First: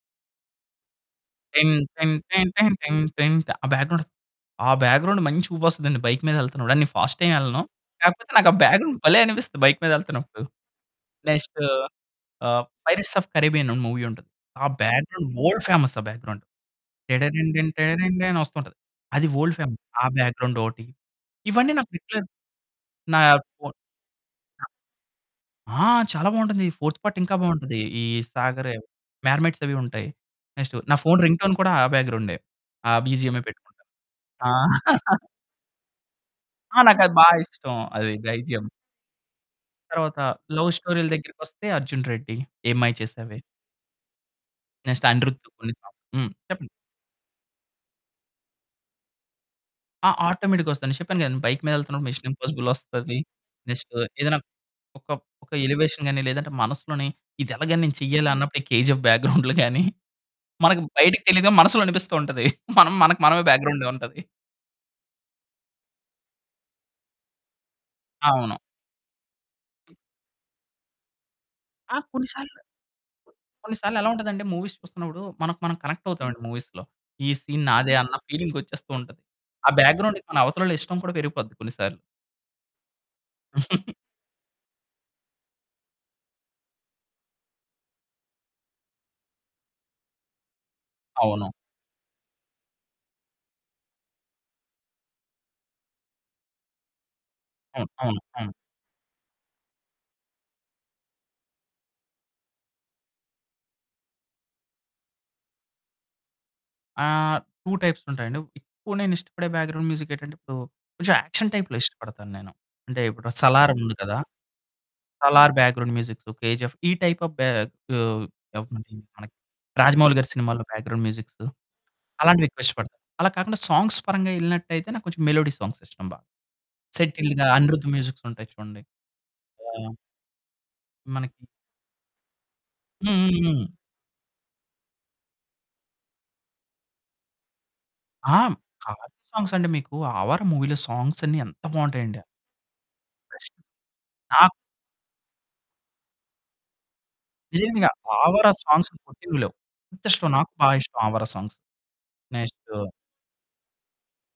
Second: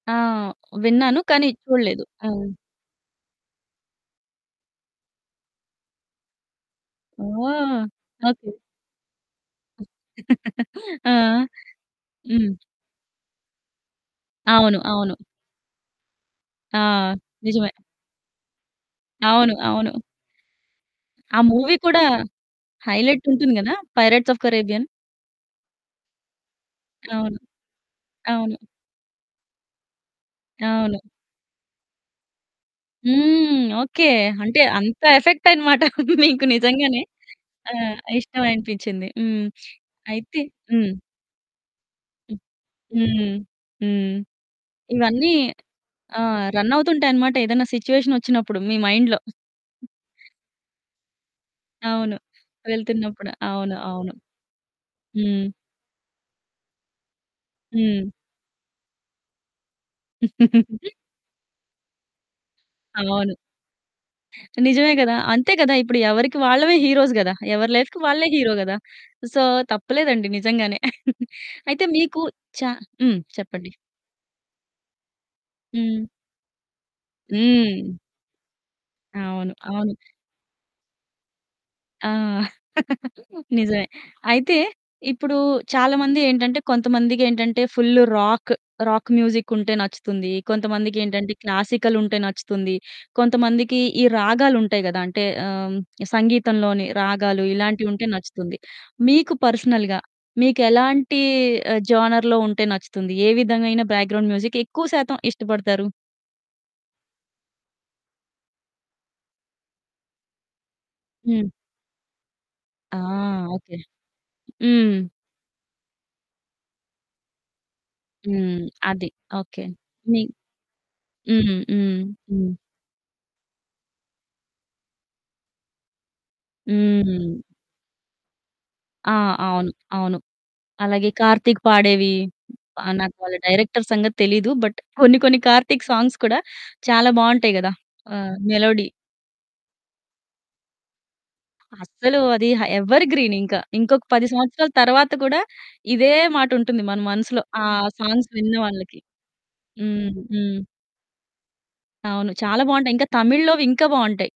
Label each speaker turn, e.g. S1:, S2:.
S1: ఆ! విన్నాను కానీ
S2: టిన్
S1: చూడలేదు.
S2: టిన్
S1: ఆ!
S2: టన్ టన్ టిన్ టిన్ ఆ బ్యాక్ గ్రౌండ్ ఆహ్, బ్యాక్ గ్రౌండ్ మంచి ఊపొస్తదండి, బైక్ మీద ఎళ్తున్నప్పుడు. నేను ఫాస్ట్ ఏమెళ్ళను.
S1: ఓహ్!
S2: కాకపోతే
S1: ఓకె.
S2: నాకా బ్యాక్ గ్రౌండ్ భలే అనిపిస్తుంది బైక్ మీద ఎళ్తున్నప్పుడు.
S1: ఆ!
S2: నెక్స్టు
S1: హ్మ్.
S2: ఆహ్, 'పైరేట్స్ ఆఫ్ కారిబ్బియన్' మూవీ ఉంటది. ఆ
S1: అవును.
S2: బ్యాక్
S1: అవును.
S2: గ్రౌండ్ వర్ల్డ్ ఫేమస్ ఆ బ్యాక్గ్రౌండ్.
S1: ఆ!
S2: టిడంటిన్ టిడంటిన్
S1: నిజమే.
S2: టెరండి అని వస్తుంటది. అది
S1: అవును.
S2: వర్ల్డ్ ఫేమస్,
S1: అవును.
S2: ఆ బ్యాక్ గ్రౌండ్ ఒకటి,
S1: ఆ
S2: ఇవన్నీ
S1: మూవీ
S2: నాకు
S1: కూడా
S2: రెగ్యులర్ నా
S1: హైలైట్ ఉంటుంది కదా!
S2: Phone
S1: Pirates of Caribbean.
S2: ఆ! చాలా బావుంటుంది. ఫోర్త్ పార్ట్ ఇంకా
S1: అవును.
S2: బావుంటది ఈ
S1: అవును.
S2: సాగర్, మర్మెర్ట్‌స్ అవి ఉంటాయి. నెక్స్‌ట్ నా
S1: అవును.
S2: ఫోన్ రింగ్‌టోన్ కూడా, ఆ బ్యాక్ గ్రౌండే, ఆ బీజీఎంయే
S1: హ్మ్,
S2: పెట్టుకుంటాను.
S1: ఓకె
S2: ఆ!
S1: అంటే అంత ఎఫెక్ట్ అనమాట మీకు
S2: ఆ!
S1: నిజంగానే.
S2: నాకది బా
S1: ఆ!
S2: ఇష్టం, అది
S1: ఇష్టం
S2: ధైజియం.
S1: అనిపించింది. హ్మ్,
S2: తరువాత
S1: అయితే
S2: లవ్
S1: హ్మ్.
S2: స్టోరీల దగ్గరికి వస్తే అర్జున్ రెడ్డి,
S1: హ్మ్.
S2: ఏం మాయ
S1: హ్మ్.
S2: చేసావే.
S1: హ్మ్.
S2: నెక్స్ట్
S1: ఇవన్నీ
S2: అనిరుద్ [unintelligible] హ్మ్.
S1: ఆహ్,
S2: చెప్పండి.
S1: రన్ అవుతుంటాయన్నమాట ఏదైనా సిట్యుయేషన్ వచ్చినప్పుడు మీ మైండ్‌లో.
S2: ఆ! ఆటోమేటిక్‌గా వస్తదండి. నేను చెప్పాను కదండీ బైక్ మీద ఎళ్తున్నప్పుడు
S1: అవును.
S2: మిశన్ ఇంపాసిబుల్ వస్తది.
S1: వెళ్తున్నప్పుడు, అవును.
S2: నెక్స్‌ట్
S1: అవును.
S2: ఏదైనా ఒక,
S1: హ్మ్.
S2: ఒక ఎలివేషన్ గాని లేదంటే మనసులోని ఇది ఎలాగని నేను
S1: హ్మ్.
S2: చెయ్యాలన్నప్పుడు ఈ కేజీఎఫ్ బ్యాక్ గ్రౌండ్లు గాని. మనకు బయటకి తెలియదుగా మనసులో అనిపిస్తూ ఉంటది. మనం మనకు,
S1: అవును.
S2: మనమే బ్యాక్ గ్రౌండ్‌ ఉంటది.
S1: నిజమే గదా! అంతే గదా! ఇప్పుడు ఎవరికీ వాళ్ళవే హీరోస్ గదా! ఎవరి లైఫ్‌కి వాళ్ళే హీరో
S2: అవును.
S1: గదా! సో తప్పు లేదండి నిజంగానే. అయితే
S2: ఆ!
S1: మీకు
S2: కొన్ని
S1: చ
S2: సార్లు
S1: హ్మ్. చెప్పండి.
S2: కొన్ని సార్లు ఎలా ఉంటదంటే మూవీస్ చూస్తున్నప్పుడు మనకు మనం
S1: హ్మ్.
S2: కనెక్ట్ అవుతామండి మూవీస్‌లో. ఈ సీన్
S1: హ్మ్.
S2: నాదే అన్న ఫీలింగ్ వచ్చేస్తూ ఉంటది.
S1: అవును.
S2: ఆ
S1: అవును.
S2: బ్యాక్ గ్రౌండ్‌కి మన అవతల వాళ్ళ ఇష్టం కూడా పెరిగిపోద్ది కొన్నిసార్లు.
S1: ఆ! నిజమే. అయితే ఇప్పుడు చాలామంది ఏంటంటే కొంతమందికేంటంటే ఫుల్ రాక్, రాక్ మ్యూజిక్ ఉంటే నచ్చుతుంది. కొంతమందికేంటంటే
S2: అవును.
S1: క్లాసికల్ ఉంటే నచ్చుతుంది, కొంతమందికి ఈ రాగాలు ఉంటాయి గదా! అంటే ఆహ్, సంగీతంలోని రాగాలు ఇలాంటివి
S2: అవును.
S1: ఉంటే
S2: అవును. అవును.
S1: నచ్చుతుంది. మీకు పర్సనల్‌గా మీకెలాంటి ఆహ్, జోనర్‌లో ఉంటే నచ్చుతుంది ఏ విధమైన బ్యాక్ గ్రౌండ్ మ్యూజిక్ ఎక్కువ శాతం ఇష్టపడతారు?
S2: ఆహ్, 2 టైప్స్ ఉంటాయండి. ఎక్కువ నేనిష్టపడే బ్యాక్ గ్రౌండ్‌ మ్యూజిక్ ఏంటంటే ఇప్పుడు కొంచెం
S1: హ్మ్.
S2: యాక్షన్ టైప్‌లో ఇష్టపడతానేను.
S1: ఆ!
S2: అంటే ఇప్పుడు 'సలార్'
S1: ఓకె.
S2: ఉంది కదా!
S1: హ్మ్.
S2: Salaar background musics KGF ఈ టైప్ ఆఫ్ బె ఆహ్,
S1: హ్మ్.
S2: [unintelligible]
S1: అది.
S2: మనకి
S1: ఓకె.
S2: రాజమౌళి
S1: మి
S2: గారి సినిమాలో బ్యాక్ గ్రౌండ్ మ్యూజిక్స్
S1: హ్మ్. హ్మ్. హ్మ్.
S2: అలాంటివి
S1: హ్మ్.
S2: ఎక్కువిష్టపడతాను. అలా కాకుండా సాంగ్స్ పరంగా ఎళ్ళినట్టయితే, నాకు కొంచెం మెలోడీ సాంగ్స్ ఇష్టం బాగా.
S1: హ్మ్.
S2: సెటిల్డ్‌గా అనిరుద్ మ్యూజిక్స్ ఉంటాయి చూడండి.
S1: ఆ! అవును,
S2: ఆ!
S1: అవును. అలాగే
S2: మనకి
S1: కార్తీక్ పాడేవి
S2: హ్మ్.
S1: నాకు వాళ్ళ
S2: హ్మ్. హ్మ్.
S1: డైరెక్టర్ సంగతి తెలీదు, బట్ కొన్ని కొన్ని కార్తీక్ సాంగ్స్ కూడా చాలా బావుంటాయి గదా! ఆ!
S2: ఆ!
S1: మెలోడీ.
S2: కార్తీక్ సాంగ్స్ అంటే మీకు ఆవార మూవీలో సాంగ్స్ అన్ని ఎంత
S1: అసలు
S2: బావుంటాయండి.
S1: అది ఆహ్, ఎవర్ ఇంకా ఇంకొక 10
S2: ఆ!
S1: సంవత్సరాల తరువాత కూడా ఇదే మాటుంటుంది. మన మనసులో, ఆ
S2: నిజంగా
S1: సాంగ్స్
S2: ఆవార
S1: విన్న
S2: సాంగ్స్
S1: వాళ్ళకి.
S2: [unintelligible] లేవు,
S1: హ్మ్.
S2: ఇష్టం నాకు
S1: హ్మ్.
S2: బాగా ఇష్టం ఆవరా సాంగ్స్.
S1: అవును. చాలా
S2: నెక్స్టు
S1: బావుంటాయి. ఇంకా తమిళ్లోవి ఇంకా బావుంటాయి.